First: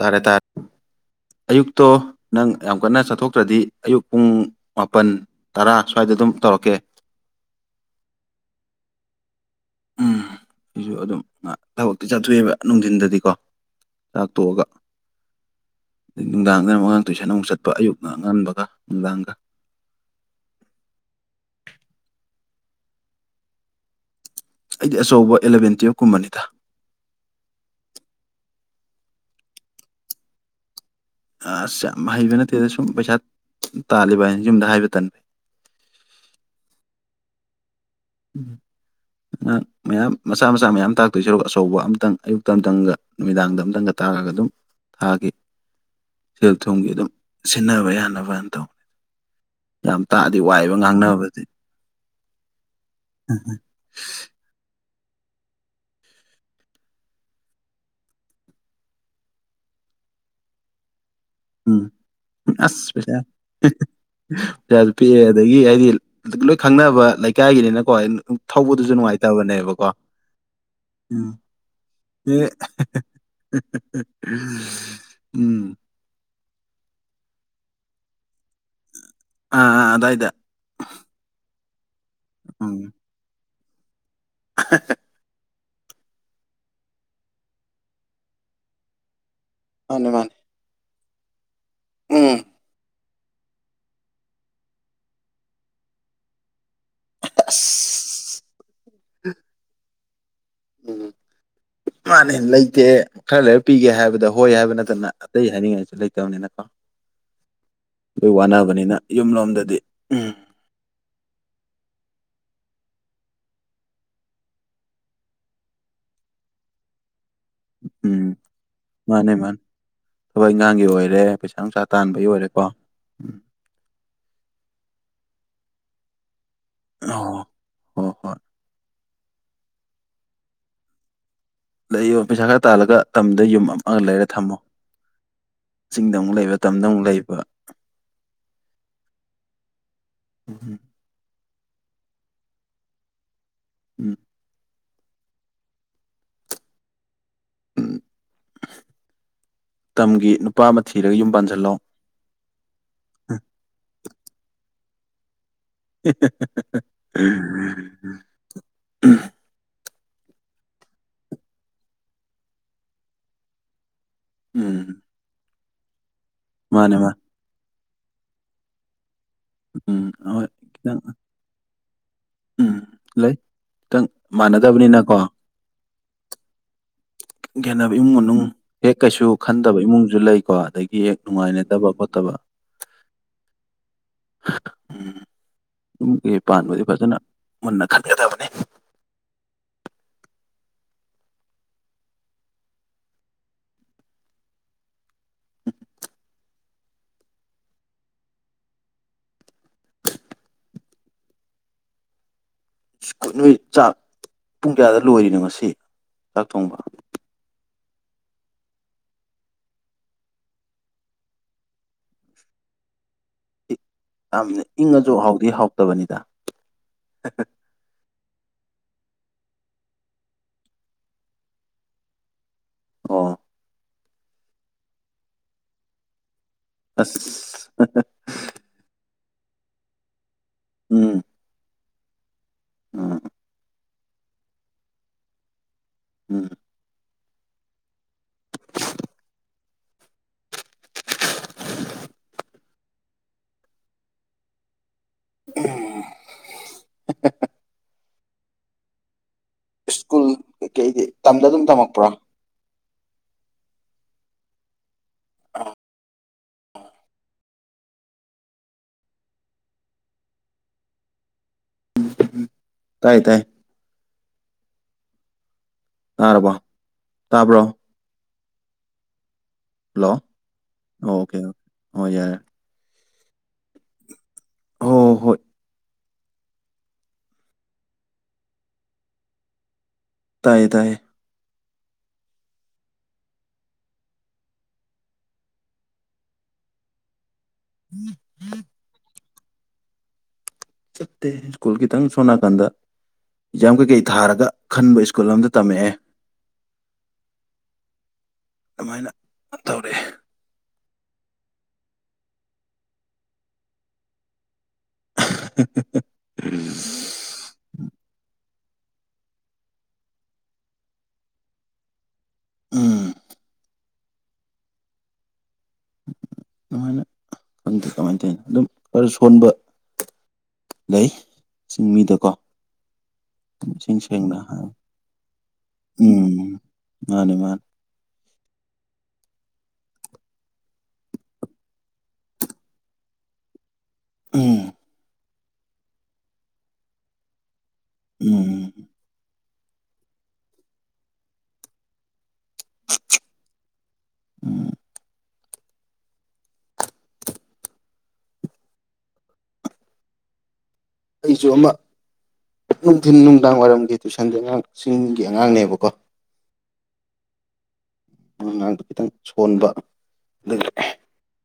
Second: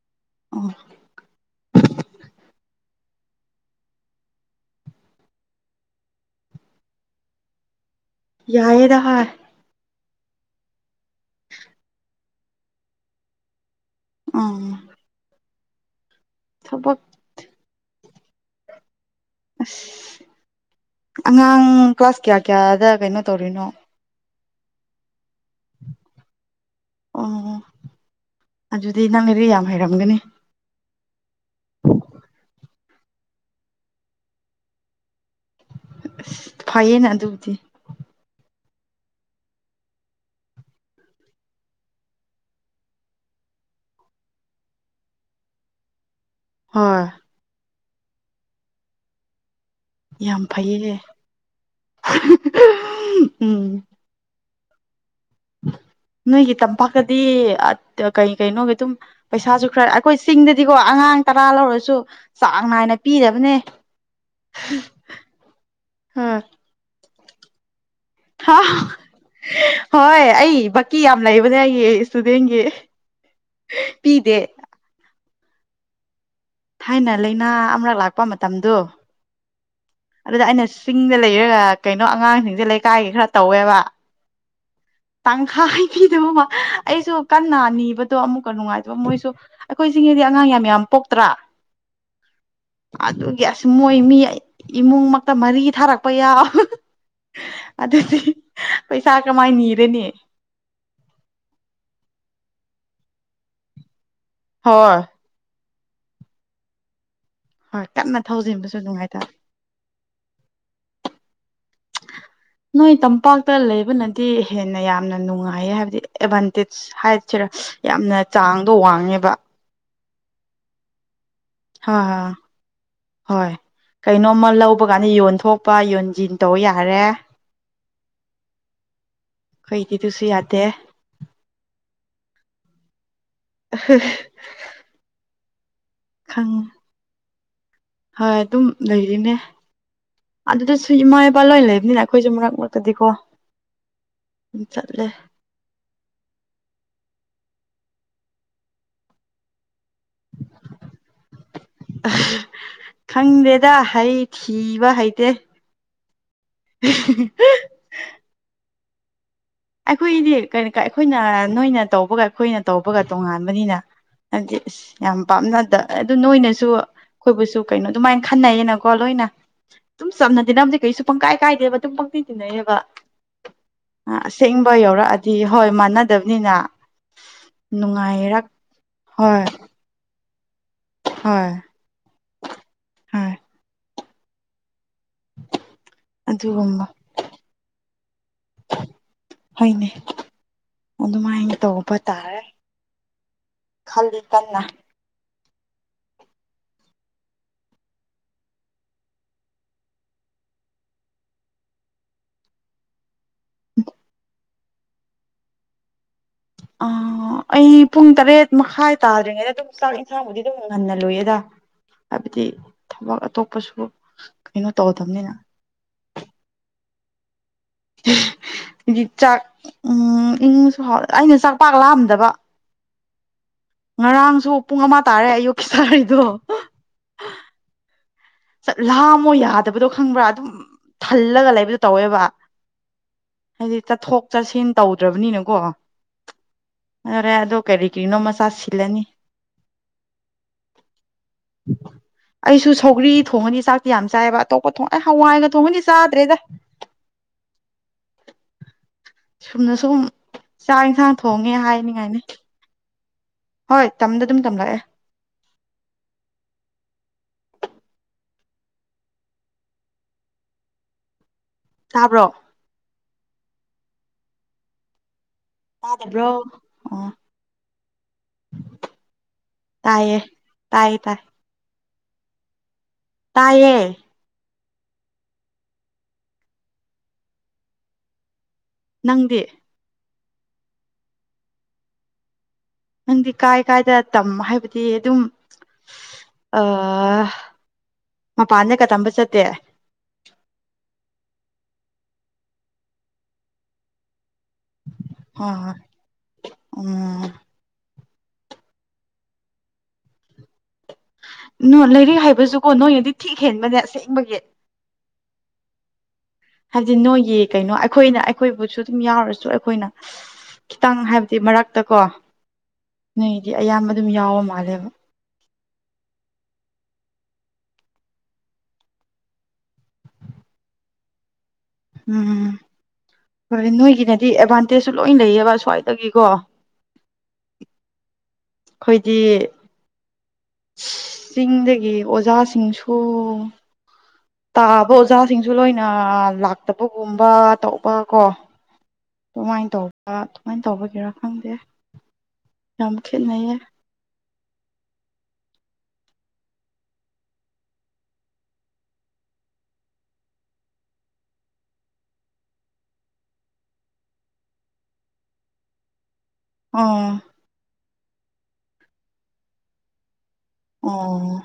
ꯇꯥꯔꯦ ꯇꯥꯔꯦ ꯑꯣ ꯑꯌꯨꯛꯇꯣ ꯅꯪ ꯌꯥꯝ ꯀꯟꯅ ꯆꯠꯊꯣꯛꯇ꯭ꯔꯗꯤ ꯑꯌꯨꯛ ꯄꯨꯡ ꯃꯥꯄꯟ ꯇꯔꯥ ꯁ꯭ꯋꯥꯏꯗ ꯗꯨꯝ ꯇꯧꯔꯛꯀꯦ ꯌꯥꯏꯌꯦꯗ ꯍꯥꯏ ꯎꯝ ꯑꯩꯁꯨ ꯑꯗꯨꯝ ꯑꯥ ꯊꯕꯛꯇꯤ ꯆꯠꯊꯣꯛꯑꯦꯕ ꯅꯨꯡꯗꯤꯟꯗꯗꯤꯀꯣ ꯆꯥꯛ ꯎꯝ ꯇꯣꯛꯑꯒ ꯅꯨꯡꯗꯥꯡꯗꯅ ꯃꯨꯛ ꯊꯕꯛ ꯃꯉꯥꯡ ꯇꯨꯏꯁꯟ ꯑꯃꯨꯛ ꯆꯠꯄ ꯑꯌꯨꯛꯅ ꯑꯉꯟꯕꯒ ꯅꯨꯡꯗꯥꯡ ꯑ꯭ꯁ ꯑꯉꯥꯡ ꯀ꯭ꯂꯥꯁ ꯀꯌꯥ ꯀꯌꯥꯗ ꯀꯩꯅꯣ ꯇꯧꯔꯤꯅꯣ ꯑꯩꯗꯤ ꯑꯆꯧꯕ ꯑꯦꯂꯚꯦꯟ ꯇꯨꯌꯦꯞ ꯀꯨꯝꯕꯅꯤꯗ ꯑꯣ ꯑꯗꯨꯗꯤ ꯅꯪ ꯂꯥꯏꯔꯤꯛ ꯌꯥꯝ ꯍꯩꯔꯝꯒꯅꯤ ꯑꯁ ꯌꯥꯝ ꯍꯩꯕ ꯅꯠꯇꯦꯗ ꯁꯨꯝ ꯄꯩꯁꯥ ꯇꯥꯜꯂꯤꯕ ꯍꯥꯏꯅꯦ ꯌꯨꯝꯗ ꯍꯥꯏꯕ ꯇꯟ ꯑꯁ ꯐꯥꯌꯦꯅ ꯑꯗꯨꯗꯤ [inaudible] ꯑꯉꯥꯡ ꯃꯌꯥꯝ ꯃꯆꯥ ꯃꯆꯥ ꯃꯌꯥꯝ ꯇꯥꯛꯇꯣꯏ ꯁꯔꯨꯛ ꯑꯆꯧꯕ ꯑꯝꯇꯪ ꯑꯌꯨꯛꯇꯪ ꯇꯪ ꯒ ꯅꯨꯃꯤꯗꯥꯡꯗ ꯑꯝꯇꯪꯒ ꯇꯥꯛꯑꯒ ꯑꯗꯨꯝ ꯊꯥꯈꯤ ꯁꯦꯜ ꯊꯨꯝꯒꯤ ꯍꯣꯏ ꯑꯗꯨꯝ ꯁꯤꯟꯅꯕ ꯌꯥꯅꯕꯅ ꯇꯧ ꯌꯥꯝ ꯇꯥꯛꯑꯗꯤ ꯋꯥꯏꯑꯦꯕꯥ ꯉꯥꯡꯅꯕꯗꯤ ꯎꯝ ꯍꯝ [inaudible] ꯅꯣꯏꯒꯤ ꯇꯝꯄꯥꯛꯇꯗꯤ ꯑ ꯘ ꯀꯩ ꯀꯩꯅꯣꯒꯤ ꯑꯗꯨꯝ ꯄꯩꯁꯥꯁꯨ ꯈꯔ ꯑꯩꯈꯣꯏ ꯆꯤꯡꯗꯗꯤꯀꯣ ꯑꯉꯥꯡ ꯇꯔꯥ ꯎꯝ ꯂꯧꯔꯁꯨ ꯆꯥꯡ ꯅꯥꯏꯅ ꯄꯤꯗꯕꯅꯦ ꯇ ꯍ ꯄꯩꯁꯥꯁꯨ ꯄꯤꯛꯑꯦ ꯑꯗꯒꯤ ꯍꯥꯢꯗꯤ ꯂꯣꯏ ꯈꯪꯅꯕ ꯂꯩꯀꯥꯏꯒꯤꯅꯦꯅꯥ ꯍꯣꯏ ꯎ ꯎꯝ ꯊꯧꯕꯗꯨꯁꯨ ꯅꯨꯡꯉꯥꯏꯇꯕꯅꯦꯕꯀꯣ ꯍꯣꯏ ꯑꯩ ꯕꯛꯀꯤ ꯌꯥꯝ ꯎꯝ ꯂꯩꯕꯅꯦ ꯑꯩꯒꯤ ꯑꯦ ꯍꯦ ꯍꯦ ꯍꯦ ꯏꯁꯇꯨꯗꯦꯟꯒꯤ ꯍ ꯍ ꯄꯤꯗꯦ ꯍ ꯑꯍ ꯎꯝ ꯊꯥꯏꯅ ꯂꯩꯅꯥ ꯑꯃꯔꯛ ꯂꯥꯛꯄ ꯃꯇꯝꯗꯨ ꯑꯥ ꯑꯥ ꯑꯗꯥꯏꯗ ꯑꯗꯨꯗ ꯑꯩꯅ ꯆꯤꯡꯗ ꯂꯩꯔꯒ ꯀꯩꯅꯣ ꯑꯉꯥꯡꯁꯤꯡꯁꯦ ꯎꯝ ꯂꯩꯀꯥꯏꯒꯤ ꯈꯔ ꯇꯧꯑꯦꯕ [unintelligible] ꯇꯪꯈꯥꯏ ꯍ ꯄꯤꯗꯕ ꯑꯃ ꯑꯩꯁꯨ ꯀꯟꯅ ꯅꯤꯕꯗꯣ ꯑꯃꯨꯛꯀ ꯅꯨꯡꯉꯥꯏꯇꯕ ꯃꯣꯏꯁꯨ ꯑꯩꯈꯣꯏ ꯃꯥꯅꯦ ꯆꯤꯡꯒꯤꯗꯤ ꯃꯥꯅꯦ ꯑꯉꯥꯡ ꯌꯥꯝ ꯌꯥꯝ ꯄꯣꯛꯇ꯭ꯔꯥ ꯎꯝ ꯑꯗꯨꯒꯤ ꯑꯁ ꯃꯣꯏ ꯃꯤ ꯢ ꯏꯃꯨꯡꯃꯛꯇ ꯃꯔꯤ ꯊꯥꯔꯛꯄ ꯌꯥꯎ ꯍ ꯍ ꯍ ꯑꯗꯨꯗꯤ ꯑꯁ ꯍ ꯄꯩꯁꯥ ꯀꯃꯥꯏꯅ ꯅꯤꯔꯅꯤ ꯎꯝ ꯃꯥꯅꯦ ꯂꯩꯇꯦ ꯈꯔ ꯂꯩꯔ ꯄꯤꯒꯦ ꯍꯥꯏꯕꯗꯣ ꯍꯣꯏ ꯍꯥꯏꯕ ꯅꯠꯇꯅ ꯑꯇꯩ ꯍꯥꯏꯅꯤꯡꯉꯥꯏꯁꯨ ꯂꯩꯇꯕꯅꯤꯅꯀꯣ ꯍꯣꯏ ꯀꯟꯅ ꯑꯗꯨ ꯊꯧꯖꯤꯟꯕꯁꯨ ꯋꯥꯅꯕꯅꯤꯅ ꯅꯨꯡꯉꯥꯏꯇꯕ ꯌꯨꯝ ꯂꯣꯝꯗꯗꯤ ꯎꯝ [unintelligible] ꯅꯣꯏ ꯇꯝꯄꯥꯛꯇ ꯂꯩꯕꯅꯗꯤ ꯍꯦꯟꯅ ꯌꯥꯝꯅ ꯅꯨꯡꯉꯥꯏꯌꯦ ꯍꯥꯏꯕꯗꯤ ꯑꯦ ꯑꯦꯚꯥꯟꯇꯦꯆ ꯍꯥꯏ ꯁꯦꯔ ꯌꯥꯝꯅ ꯎꯝ ꯆꯥꯡꯗꯣ ꯋꯥꯡꯉꯦꯕꯥ ꯃꯥꯅꯦ ꯃꯥꯅꯦ ꯊꯕꯛ ꯏꯉꯥꯡꯒꯤ ꯑꯣꯏꯔꯦ ꯄꯩꯁꯥ ꯅꯨꯡꯁꯥ ꯍꯥ ꯇꯥꯟꯕꯒꯤ ꯑꯣꯏꯔꯦꯀꯣ ꯎꯝ ꯍꯣꯏ ꯀꯩꯅꯣꯃ ꯂꯧ [unintelligible] ꯄꯀꯥꯟꯗ ꯌꯣꯟ ꯊꯣꯛ ꯄ ꯌꯣꯟ ꯁꯤꯟ ꯇꯧꯕ ꯌꯥꯔꯦ ꯑꯣ ꯍꯣ ꯍꯣꯏ ꯈꯣꯏꯗꯤ ꯗꯨꯁꯨ ꯌꯥꯗꯦ ꯂꯩꯌꯣ ꯄꯩꯁꯥ ꯈꯔ ꯇꯥꯜꯂꯒ ꯇꯝꯗ ꯌꯨꯝ ꯑꯃꯒ ꯂꯩꯔ ꯊꯝꯃꯣ ꯆꯤꯡꯗ ꯑꯃꯨꯛ ꯈꯪ ꯂꯩꯕ ꯇꯝꯗ ꯑꯃꯨꯛ ꯂꯩꯕ ꯍꯣꯏ ꯑꯗꯨꯝ ꯂꯩꯔꯤꯅꯦ ꯑꯗꯨꯗ ꯎꯝ ꯁꯨ ꯢꯃꯥ ꯢꯞ [unintelligible] ꯂꯣꯏ ꯂꯩꯕꯅꯤꯅ ꯑꯩꯈꯣꯏꯁꯨ ꯃꯔꯛ ꯃꯔꯛꯇꯗꯤꯀꯣ ꯎꯝ ꯑꯗꯨꯝ ꯆꯠꯂꯦ ꯎꯝ ꯇꯝꯒꯤ ꯅꯨꯄꯥ ꯑꯃ ꯊꯤꯔꯒ ꯌꯨꯝ ꯄꯥꯟꯖꯟꯂꯣ [unintelligible] ꯈꯪꯗꯦꯗꯥ ꯍꯩ ꯊꯤꯕ ꯍꯩꯇꯦ ꯍꯦ ꯍꯦ ꯍꯦ ꯍꯦ ꯍꯦ [unintelligible] ꯎꯝ ꯑꯩꯈꯣꯏꯗꯤ ꯀꯩꯅ ꯀ ꯑꯩꯈꯣꯏꯅ ꯅꯣꯏꯅ ꯇꯧꯕꯒ ꯑꯩꯈꯣꯏꯅ ꯇꯧꯕꯒ ꯇꯣꯉꯥꯟꯕꯅꯤꯅ ꯍꯥꯏꯕꯗꯤ ꯎꯝ ꯑꯁ ꯌꯥꯝ ꯄꯥꯝꯅꯗ ꯑꯗꯨ ꯅꯣꯏꯅꯁꯨ ꯃꯥꯅꯦ ꯃꯥꯅꯦ ꯑꯈꯣꯏꯕꯨꯁꯨ ꯀꯩꯅꯣ ꯑꯗꯨꯃꯥꯏꯟ ꯈꯟꯅꯩꯌꯦꯅꯀꯣ ꯂꯣꯏꯅ ꯎꯝ ꯗꯨꯝ ꯆꯝꯅ ꯍꯣꯏ ꯇꯤꯟꯅꯕꯗꯤ ꯈꯤꯇꯪ ꯀꯩꯁꯨ ꯄꯪ ꯀꯥꯏ ꯀꯥꯏꯗꯦꯕ ꯑꯗꯨꯝ ꯄꯪ ꯇꯤꯟ ꯎꯝ ꯇꯤꯟꯅꯩꯌꯦꯕ ꯂꯩ ꯈꯤꯇꯪ ꯑ ꯑꯁꯦꯡꯕ ꯃꯥꯟꯅꯗꯕꯅꯤꯅꯀꯣ ꯌꯥꯎꯔꯛꯑꯗꯤ ꯍꯣꯏ ꯃꯥꯟꯅꯗꯞꯅꯤꯅ ꯌꯥꯅꯕ ꯏꯃꯨꯡ ꯃꯅꯨꯡ ꯍꯦꯛ ꯀꯩꯁꯨ ꯍꯣꯏ ꯈꯟꯗꯕ ꯏꯃꯨꯡꯖꯨ ꯂꯩꯀꯣ ꯗꯒꯤ ꯍꯣꯏ ꯅꯨꯡꯉꯥꯏꯅꯗꯕ ꯈꯣꯠꯇꯕ ꯍꯣꯏ [inaudible] ꯎꯝ ꯌꯨꯝ‌ ꯀꯩ ꯄꯥꯟꯕꯗꯤ ꯑꯗꯨꯒꯨꯝꯕ ꯐꯖꯅ ꯃꯨꯟꯅ ꯈꯟꯒꯗꯕꯅꯤ ꯍꯣꯏꯅꯦ ꯑꯗꯨꯃꯥꯏꯅ ꯇꯧꯕ ꯇꯥꯔꯦ ꯈꯜꯂꯤ ꯀꯟꯅ [unintelligible] ꯅꫭꯏ ꯆꯥꯛ ꯄꯨꯡ ꯀꯌꯥꯗ ꯂꯣꯏꯔꯤꯅꯣ ꯉꯁꯤ ꯆꯥꯛ ꯊꯣꯡꯕ ꯑꯥ ꯑꯩ ꯄꯨꯡ ꯇꯔꯦꯠ ꯃꯈꯥꯏ ꯇꯥꯗ꯭ꯔꯤꯉꯩꯗ ꯑꯗꯨꯝ ꯆꯥꯛ ꯏꯟꯁꯥꯡꯕꯨꯗꯤ ꯑꯗꯨꯝ ꯉꯟꯅ ꯂꫭꯏꯌꯦꯗ ꯍꯥꯏꯕꯗꯤ ꯊꯕꯛ ꯑꯇꯣꯞꯄꯁꯨ ꯌꯥꯝ ꯀꯩꯅꯣ ꯏꯪꯉꯖꯨ ꯇꯧꯗꯕꯅꯤꯅ ꯍꯥꯎꯗꯤ ꯍꯥꯎꯇꯕꯅꯤꯗ [inaudible] ꯍꯨꯖꯤꯛ ꯆꯥꯛ ꯎꯝ ꯏꯪꯉꯁꯨ ꯍꯥꯎ ꯑꯩꯅ ꯆꯥꯛ ꯄꯥꯛ ꯂꯥꯝꯗꯕ ꯑꯣ ꯉꯔꯥꯡꯁꯨ ꯄꯨꯡ ꯑꯃ ꯇꯥꯔꯦ ꯑꯌꯨꯛꯀꯤ ꯆꯥꯔꯤꯗꯣ ꯑꯁ [unintelligible] ꯆꯠ ꯂꯥꯝꯃꯣ ꯌꯥꯗꯕꯗꯣ ꯈꯪꯕ꯭ꯔ ꯑꯗꯨꯝ ꯎꯝ ꯊꯜꯂꯒ ꯂꯩꯕꯗꯣ ꯇꯧꯋꯦꯕ ꯎꯝ ꯍꯥꯏꯗꯤ ꯆꯠꯊꯣꯛ ꯆꯠꯁꯤꯟ ꯇꯧꯗ꯭ꯔꯕꯅꯤꯅꯀꯣ [inaudible] ꯑꯔꯦ ꯑꯗꯣ ꯀꯔꯤꯀ꯭ꯔꯤꯅꯣ ꯃꯆꯥ ꯁꯤꯜꯂꯅꯤ ꯑꯩꯁꯨ ꯁꯧꯒ꯭ꯔꯤ ꯊꯣꯡꯉꯅꯤ ꯆꯥꯛꯇꯤ ꯌꯥꯝ ꯆꯥꯏꯌꯦꯕ ꯑꯇꯣꯞꯄ ꯊꯣꯡ ꯍꯋꯥꯏꯒ ꯊꯣꯡꯉꯗꯤ ꯆꯥꯗ꯭ꯔꯦꯗ ꯁꯨꯝꯅ ꯁꯨꯝ ꯁ꯭ꯀꯨꯜ ꯆꯥꯛ ꯀꯩꯀꯩꯗꯤ ꯑꯦꯟꯁꯥꯡ ꯇꯝꯗ ꯊꯣꯡꯉꯦ ꯑꯗꯨꯝ ꯇꯝꯃꯛꯄ꯭ꯔꯣ ꯍꯥꯏꯅꯤꯡꯉꯥꯏꯅꯤ ꯍꯣꯏ ꯇꯝꯗ ꯑꯗꯨꯝ ꯇꯝꯂꯑꯦ ꯇꯥꯕ꯭ꯔꯣ ꯇꯥꯏ ꯇꯥꯏ ꯇꯥꯗꯕ꯭ꯔꯣ ꯇꯥꯔꯕꯣ ꯑꯣ ꯇꯥꯕ꯭ꯔꯣ ꯍꯜꯂꯣ ꯇꯥꯏꯌꯦ ꯇꯥꯏꯌꯦ ꯑꯣ ꯇꯥꯏ ꯑꯣꯀꯦ ꯑꯣ ꯌꯥꯔꯦ ꯇꯥꯏꯌꯦ ꯍꯣ ꯍꯣꯏ ꯅꯪꯗꯤ ꯇꯥꯏꯌꯦ ꯇꯥꯏꯌꯦ ꯅꯪꯗꯤ ꯀꯥꯏ ꯀꯥꯏꯗ ꯇꯝ ꯍꯥꯏꯕꯗꯤ ꯑꯗꯨꯝ ꯑ ꯃꯄꯥꯥꯟꯗꯒ ꯇꯝꯕ ꯆꯠꯇꯦ [unintelligible] ꯁꯣꯟ ꯅꯥꯀꯟꯗ ꯑꯦꯛꯖꯥꯝ ꯀꯩ ꯀꯩ ꯊꯥꯔꯒ ꯈꯟꯕ ꯁ꯭ꯀꯨꯜ ꯑꯝꯗ ꯍꯣꯏ ꯍꯣꯏ ꯇꯝꯃꯑꯦ ꯎꯝ ꯑꯃꯥꯏꯅ ꯇꯧꯔꯑꯦ ꯅꯣ ꯂꯥꯏꯔꯤꯛ ꯍꯥꯏꯕꯖꯨꯀꯣ ꯅꯣꯏꯅꯗꯤ ꯊꯤꯛ ꯍꯦꯟꯕꯅꯦ ꯑꯁꯦꯡꯕꯒꯤ [inaudible] ꯍꯥꯏꯕꯗꯤ ꯅꯣꯏꯒꯤ ꯀꯩꯅꯣ ꯑꯩꯈꯣꯏꯅ ꯑꯩ ꯑꯈꯣꯏꯕꯨꯁꯨ ꯑꯗꯨꯝ ꯌꯥꯎꯔꯁꯨ ꯑꯈꯣꯏꯅ ꯈꯤꯇꯪ ꯍꯥꯏꯕꯗꯤ ꯃꯔꯛꯇ ꯀꯣ ꯎꯝ ꯅꯣꯏꯗꯤ ꯑꯌꯥꯝꯕ ꯑꯗꯨꯝ ꯌꯥꯎꯕ ꯃꯥꯜꯂꯦꯕ [unintelligible] ꯈꯪꯗꯦ ꯀꯃꯥꯏ ꯇꯧꯏꯅꯣ ꯑꯗꯨꯝ ꯈꯔ ꯁꯣꯟꯕ ꯂꯩ ꯆꯤꯡꯃꯤꯗꯀꯣ ꯎꯝ ꯍꯣꯏ ꯏꯁꯦꯡ ꯅꯣꯏꯒꯤꯅꯗꯤ ꯁꯦꯡꯅ ꯍꯥꯏ ꯑꯦꯗꯚꯥꯟꯇꯦꯖꯁꯨ ꯂꯣꯏ ꯂꯩꯌꯦꯕ ꯁ꯭ꯋꯥꯏꯗꯒꯤꯀꯣ ꯃꯥꯅꯤ ꯃꯥꯅꯤ ꯑꯈꯣꯏꯗꯤ ꯆꯤꯡꯗꯒꯤ ꯑꯣꯖꯥꯁꯤꯡꯁꯨ ꯎꯝ ꯇꯥꯕ ꯑꯣꯖꯥꯁꯤꯡꯁꯨ ꯂꯣꯏꯅ ꯂꯥꯛꯇꯕꯒꯨꯝꯕ ꯇꯧꯕ ꯀꯣ ꯎꯝ ꯑꯗꯨꯃꯥꯏꯟ ꯇꯧꯕ ꯑꯗꯨꯃꯥꯏꯟ ꯇꯧꯕꯒꯤꯔꯥ ꯈꯪꯗꯦ ꯌꯥꯝ ꯈꯦꯠꯅꯩꯌꯦ ꯎꯝ ꯑꯩꯁꯨ ꯑꯃ ꯅꯨꯡꯊꯤꯟ ꯅꯨꯡꯗꯥꯡ ꯋꯥꯏꯔꯝꯒꯤ ꯇꯨꯏꯁꯟꯗꯨꯅ ꯆꯤꯡꯒꯤ ꯑꯉꯥꯡꯅꯦꯕꯀꯣ ꯎꯝ ꯗꯨ ꯑꯉꯥꯡꯗꯣ ꯈꯤꯇꯪ ꯁꯣꯟꯕ ꯑꯗꯒꯤ ꯑꯣ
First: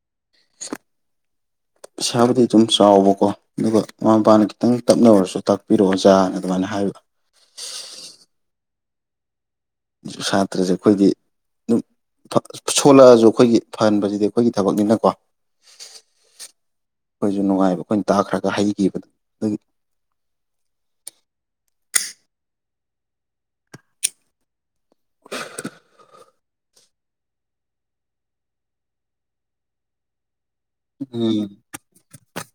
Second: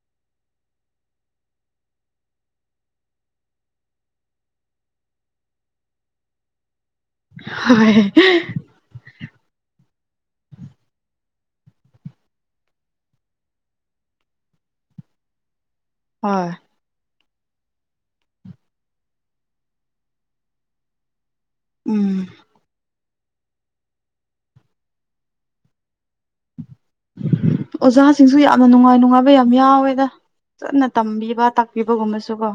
[inaudible] ꯄꯩꯥꯁꯥꯕꯨꯗꯤ ꯑꯗꯨꯝ ꯆꯥꯎꯕꯀꯣ ꯑꯗꯨꯒ ꯃꯃꯥ ꯃꯄꯥꯅ ꯈꯤꯇꯪꯗꯤ ꯇꯞꯅ ꯑꯣꯏꯔꯁꯨ ꯇꯥꯛꯄꯤꯔꯛꯑꯣ ꯑꯣꯖꯥꯅ ꯑꯗꯨꯃꯥꯏꯅ ꯍꯥꯏꯕ [unintelligible] ꯁꯥꯇ꯭ꯔꯁꯦ ꯑꯈꯣꯏꯗꯤ ꯗꯨꯝ ꯐ ꯁꯣꯜꯂꯛꯑꯁꯨ ꯑꯈꯣꯏꯒꯤ ꯐꯍꯟꯕꯖꯤꯗꯤ ꯑꯈꯣꯏꯒꯤ ꯊꯕꯛꯅꯤꯅꯀꯣ ꯍꯣꯏ ꯑꯈꯣꯏꯁꯨ ꯅꯨꯡꯉꯥꯏꯕ ꯑꯩꯈꯣꯏꯟ ꯇꯥꯛꯈ꯭ꯔꯒ ꯍꯩꯒꯤꯕꯗꯣ ꯗꯨꯒꯤ ꯎꯝ ꯑꯣꯖꯥꯁꯤꯡꯁꯨ ꯌꯥꯝꯅ ꯅꯨꯡꯉꯥꯏ ꯅꯨꯡꯉꯥꯏꯕ ꯌꯥꯝ ꯌꯥꯎꯋꯦꯗ ꯀꯟꯅ ꯎꯝ ꯇꯝꯕꯤꯕ ꯇꯥꯛꯄꯤꯕꯒꯨꯝꯕꯁꯨ ꯀꯣ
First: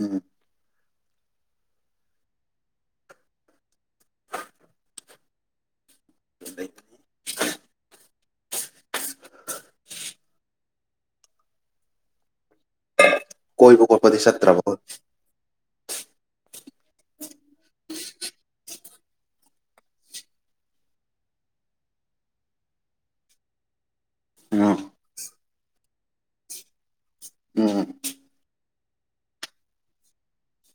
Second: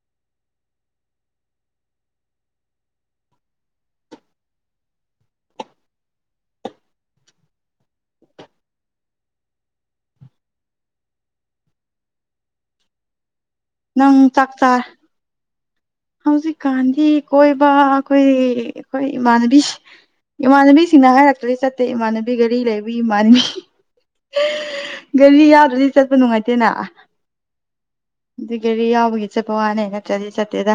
ꯎꯝ [unintelligible] ꯀꯣꯏꯕ ꯈꯣꯠꯄꯗꯤ ꯆꯠꯇ꯭ꯔꯕꯣ ꯍꯧꯖꯤꯛ ꯀꯥꯟꯗꯤ ꯀꯣꯏꯕ ꯑꯈꯣꯏ ꯑꯈꯣꯏ ꯏꯃꯅꯕꯤꯁ ꯏꯃꯥꯟꯅꯕꯤꯁꯤꯡꯅ ꯍꯥꯏꯔꯛꯇ꯭ꯔꯗꯤ ꯆꯠꯇꯦ ꯏꯃꯥꯟꯅꯕꯤ ꯒꯥꯔꯤ ꯂꯩꯕꯤ ꯏꯃꯥꯟꯕꯤ [unintelligible] ꯒꯔꯤ ꯌꯥꯎꯗ꯭ꯔꯗꯤ ꯆꯠꯄ ꯅꯨꯡꯉꯥꯏꯇꯦꯅ ꯎꯝ [unintelligible] ꯒꯥꯔꯤ ꯌꯥꯎꯕꯒꯤ ꯆꯠꯄ ꯋꯥꯅꯦ ꯅꯠꯇ꯭ꯔꯗꯤ ꯆꯠꯇꯦꯗ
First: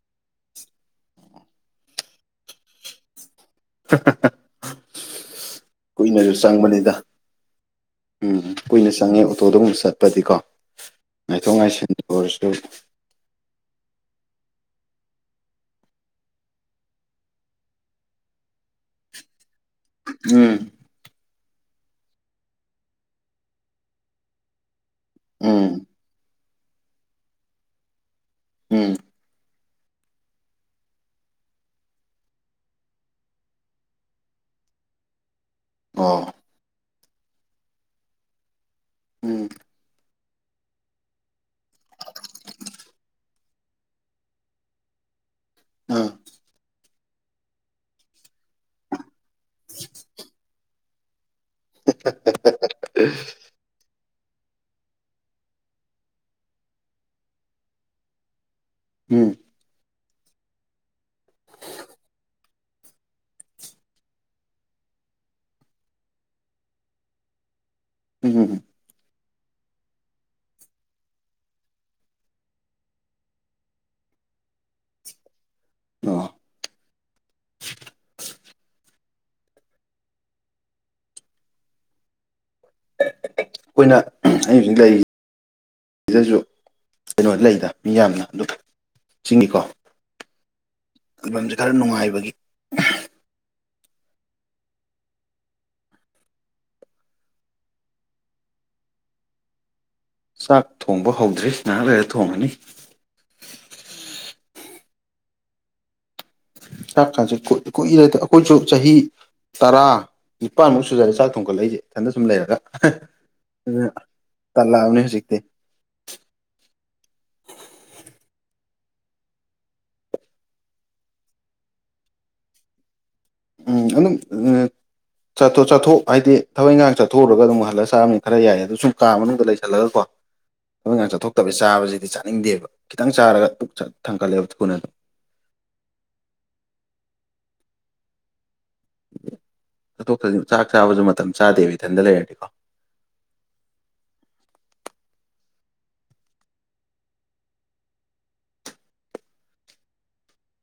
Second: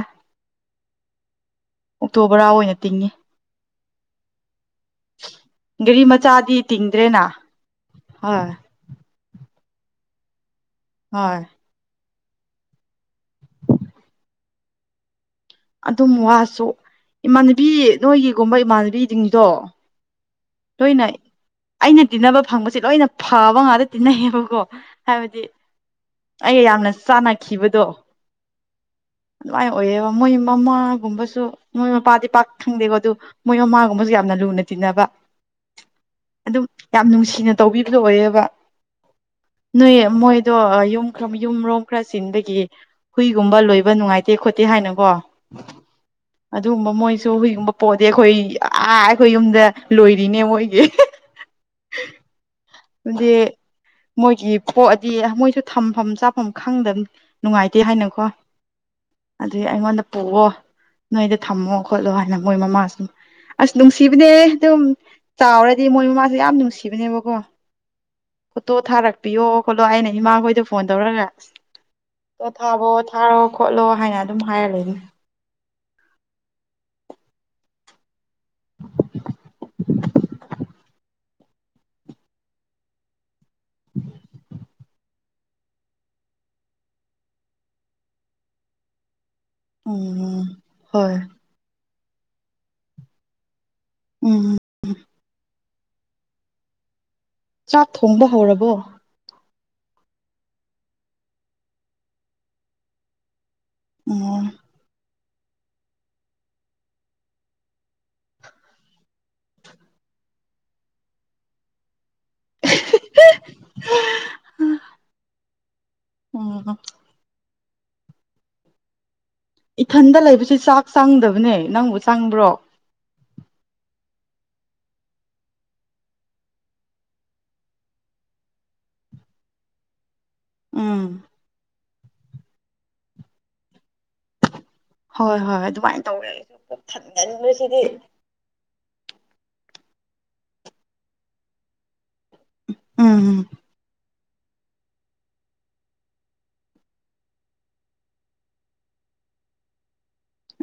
ꯑꯣꯛꯇꯣ ꯕꯔꯥ ꯑꯣꯏꯅ ꯇꯤꯡꯉꯤ ꯍ ꯍ ꯍꯥ ꯒꯥꯔꯤ ꯃꯆꯥꯗꯤ ꯆꯪꯕꯅꯤꯗ ꯇꯤꯡꯗ꯭ꯔꯦꯅ ꯎꯝ ꯍꯣꯏ ꯀꯨꯏꯅ ꯆꯪꯉꯦ ꯑꯣꯇꯣꯗꯒꯨꯝꯕ ꯆꯠꯄꯗꯤꯀꯣ ꯍꯣꯏ ꯉꯥꯏꯊꯣꯛ ꯉꯥꯏꯁꯤꯟ ꯑꯣꯏꯔꯁꯨ ꯑꯗꯨꯝ ꯋꯥꯁꯨ ꯏꯃꯥꯟꯅꯕꯤ ꯅꯣꯏꯒꯤꯒꯨꯝꯕ ꯏꯃꯥꯟꯅꯕꯤ ꯖꯤꯡꯗꯣ ꯎꯝ [unintelligible] ꯑꯩꯅ ꯇꯤꯟꯅꯕ ꯐꯪꯕꯁꯦ ꯂꯣꯏꯅ ꯐꯕ ꯉꯥꯛꯇ ꯇꯤꯟꯅꯩꯌꯦꯕꯀꯣ ꯍꯥꯏꯕꯗꯤ ꯎꯝ ꯑꯩ ꯌꯥꯝꯅ ꯆꯥꯟꯅꯈꯤꯕꯗꯣ ꯎꯝ ꯑꯗꯨꯃꯥꯏꯅ ꯑꯣꯏꯌꯦꯕ ꯃꯣꯏ ꯃꯃꯥꯒꯨꯝꯕꯁꯨ ꯃꯣꯏ ꯃꯄꯥꯗꯤ ꯄꯥꯛ ꯈꯪꯗꯦꯀꯣ ꯑꯗꯨ ꯃꯣꯏ ꯃꯃꯥꯒꯨꯝꯕꯁꯨ ꯌꯥꯝꯅ ꯂꯨꯅ ꯇꯤꯟꯅꯕ ꯑꯣ ꯑꯗꯨꯝ ꯌꯥꯝ ꯅꯨꯡꯁꯤꯅ ꯇꯧꯕꯤꯕꯗꯨ ꯑꯣꯏꯌꯦꯕ ꯎꯝ ꯅꯣꯏ ꯃꯣꯏꯗꯣ ꯌꯨꯝ ꯌꯨꯝꯔꯣꯝ ꯈꯔ ꯆꯤꯟꯕꯒꯤ ꯍꯨꯏꯒꯨꯝꯕ ꯂꯣꯏꯕ ꯅꯨꯡꯉꯥꯏꯇꯦ ꯈꯣꯠꯇꯦ ꯍꯥꯏꯅꯀꯣ ꯑꯥ ꯑꯗꯨꯒꯨꯝꯕ ꯃꯣꯏꯁꯨ ꯍꯨꯢꯒꯨꯝꯕ ꯄꯣꯛꯑꯗꯤ ꯑꯩꯈꯣꯏ ꯑꯥ ꯑꯩꯈꯣꯏ ꯌꯨꯝꯗ ꯂꯣꯏ ꯂꯤꯅꯦ ꯃꯣꯢꯒꯤ ꯍꯤ ꯗꯨꯗꯤ ꯃꯣꯏꯒꯤ ꯄꯣꯛꯑꯗꯤ ꯃꯣꯏꯁꯨ ꯊꯝꯐꯝ ꯆꯥꯐꯝ ꯈꯪꯗ ꯅꯨꯡꯉꯥꯏꯇꯦ ꯍꯥꯏꯅꯀꯣ ꯎꯝ ꯑꯗꯨꯏ ꯑꯩꯉꯣꯟꯗ ꯄꯨꯑꯣ ꯅꯣꯏꯗ ꯊꯝꯃꯣ ꯈꯣꯠꯂꯣ ꯍꯥꯏꯅ ꯃꯣꯏ ꯃꯃꯥꯁꯤ ꯑ꯭ꯁ ꯅꯨꯡꯁꯤꯕꯅꯦ ꯗꯨꯝ ꯆꯥꯎꯔꯗꯤ ꯃꯣꯏ ꯃꯃꯥꯁꯦ ꯌꯥꯝ ꯅꯨꯡꯁꯤꯕꯅꯦꯕꯀꯣ ꯎꯝ ꯐꯣꯇꯣ ꯊꯥꯔꯛꯄꯤꯌꯣ ꯈꯣꯠꯂꯣ ꯍꯥꯢꯅ ꯏꯃꯥ ꯍꯣꯏꯗ ꯐꯣꯟ ꯇꯧꯔꯒ ꯇꯣ ꯊꯥꯕꯣ ꯊꯥꯔꯛꯑꯣ ꯈꯣꯠꯂꯣ ꯍꯥꯏꯅ ꯑꯗꯨꯝ ꯍꯥꯏꯔ ꯂꯩ [inaudible] ꯎꯝ ꯑꯣ ꯑꯩꯈꯣꯏꯅ ꯑꯍꯝ ꯑꯩ ꯍꯧꯖꯤꯛ ꯂꯩꯔꯤ ꯁꯤꯗꯁꯨ ꯀꯩꯅꯣꯗꯤ ꯂꯩꯗ ꯃꯤ ꯌꯥꯝꯅ ꯗꯨꯝ ꯁꯤꯡꯅꯤꯀꯣ ꯎꯝ ꯍꯣꯏ ꯂꯩꯐꯝꯁꯤ ꯈꯔ ꯅꯨꯡꯉꯥꯏꯕꯒꯤ ꯎꯝ ꯎꯝ ꯆꯥꯛ ꯊꯣꯡꯕ ꯍꯧꯔꯕꯣ ꯆꯥꯛ ꯊꯣꯡꯕ ꯍꯧꯗ꯭ꯔꯤ ꯉꯥꯏꯍꯥꯛ ꯂꯩꯔ ꯊꯣꯡꯉꯅꯤ ꯎꯝ ꯆꯥꯛꯀꯁꯦ ꯀꯨꯏ ꯀꯨꯢꯔꯦꯗ ꯑꯩꯈꯣꯏꯁꯨ ꯆꯍꯤ ꯇꯔꯥ ꯅꯤꯄꯥꯥꯟꯃꯨꯛ ꯁꯨꯔꯦ ꯆꯥꯛ ꯊꯣꯡꯒꯠꯂꯛꯏꯁꯤ ꯑꯗꯁꯨꯝ ꯂꯩꯔꯒ ꯍꯥ ꯑꯗꯨꯅ ꯇꯜꯂꯛꯑꯕꯅꯤ ꯍꯧꯖꯤꯛꯇꯤ ꯎꯝ ꯑꯣ ꯏꯊꯟꯗ ꯂꯩꯕꯁꯦ ꯆꯥꯛ ꯆꯪꯗꯕꯅꯦ ꯅꯪꯕꯨ ꯆꯪꯕ꯭ꯔꯣ ꯎꯝ ꯑꯗꯨꯝ ꯑꯥ ꯆꯠꯊꯣ ꯆꯠꯊꯣꯛ ꯍꯥꯏꯗꯤ ꯊꯕꯛ ꯏꯪꯈꯥꯡ ꯆꯠꯊꯣꯛꯎꯔꯒ ꯗꯨꯝ ꯍꯜꯂ ꯆꯥꯝꯅꯤ ꯈꯔ ꯌꯥꯏ ꯑꯗꯨ ꯁꯨꯝ ꯀꯥ ꯃꯅꯨꯡꯗ ꯂꯩꯁꯜꯂꯒ ꯀꯣ ꯎꯝ [unintelligible] ꯆꯠꯊꯣꯛꯇꯕꯩ ꯆꯥꯕꯁꯤꯗꯤ ꯆꯥꯅꯤꯡꯗꯦꯕ ꯈꯤꯇꯪ ꯆꯥꯔꯒ ꯄꯨꯛ ꯊ ꯊꯟꯒꯠꯂꯦ ꯊꯨꯅ ꯍꯣꯏ ꯍꯣꯏ ꯍꯣꯏ ꯑꯗꯨꯃꯥꯏ ꯇꯧꯋꯦ ꯑꯩꯁꯨ ꯄꯨꯛ ꯊꯟꯒꯟꯕꯁꯤꯗꯤ ꯆꯊꯣꯛꯇ꯭ꯔꯁꯨ ꯆꯥꯛ ꯆꯥꯕꯁꯨ ꯃꯇꯝ ꯆꯥꯗꯦꯕ ꯏꯊꯟꯇ ꯂꯩꯔꯗꯤ ꯎ ꯎꯝ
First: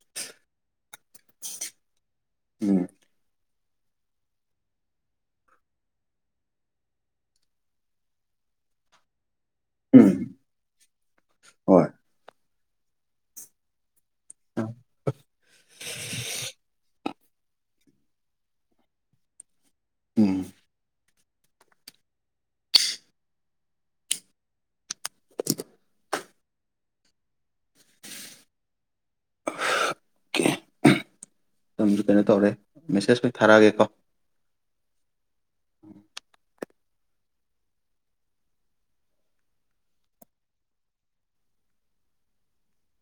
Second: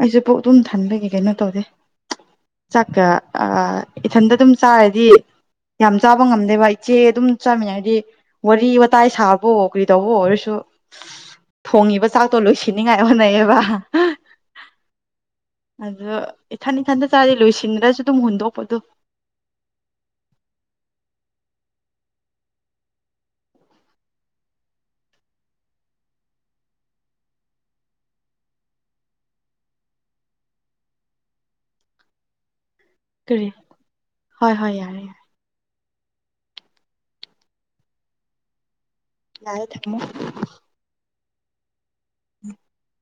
ꯑꯩꯁꯨ ꯄꯨꯛ ꯑꯗꯨꯨꯝ ꯊꯟꯕꯒꯤ ꯀꯩꯅꯣ ꯇꯧꯗꯦ ꯎꯝ ꯆꯥꯛꯀ ꯑꯥ ꯏꯊꯟꯗ ꯑꯗꯨꯝ ꯆꯥꯔꯗꯤ ꯌꯥꯝ ꯆꯥꯕ ꯉꯝꯗꯦꯕ ꯏꯆꯦ ꯑꯗꯨꯝ ꯆꯥꯃꯤꯟꯅꯔꯗꯤ ꯋꯥꯔꯤ ꯋꯥꯇꯥꯏ ꯁꯥꯞ ꯑꯣ ꯀ꯭ꯔꯤ ꯇꯧꯕ ꯎꯝ ꯑꯣꯏꯔꯁꯨ ꯍꯣꯏ ꯊꯣꯡꯉꯤꯕ ꯆꯥꯛꯇꯣ ꯂꯣꯏꯁꯤꯟꯅꯤꯉꯥꯏ ꯍꯣꯠꯅꯩꯌꯦꯕ [inaudible] ꯑꯗꯨ ꯏꯊꯟ ꯏꯊꯟꯗ ꯆꯥ꯭ꯔꯗꯤ ꯂꯣꯏꯁꯤꯟꯗ꯭ꯔꯁꯨ ꯗꯨꯝ ꯍꯨꯟꯗꯣꯛꯄꯗꯣ ꯎꯝ ꯀꯦ ꯍꯝ ꯃꯇꯝꯁꯨ ꯀꯩꯅꯣ ꯇꯧꯔꯦ ꯃꯦꯁꯦꯁ ꯇꯤ ꯀꯔꯤ ꯊꯥꯔꯛꯑꯒꯦꯀꯣ ꯍꯣꯏ ꯍꯣꯏ ꯌꯥꯔꯦ ꯌꯥꯔꯦ [unintelligible] ꯊꯥꯔꯝꯃꯣ [inaudible]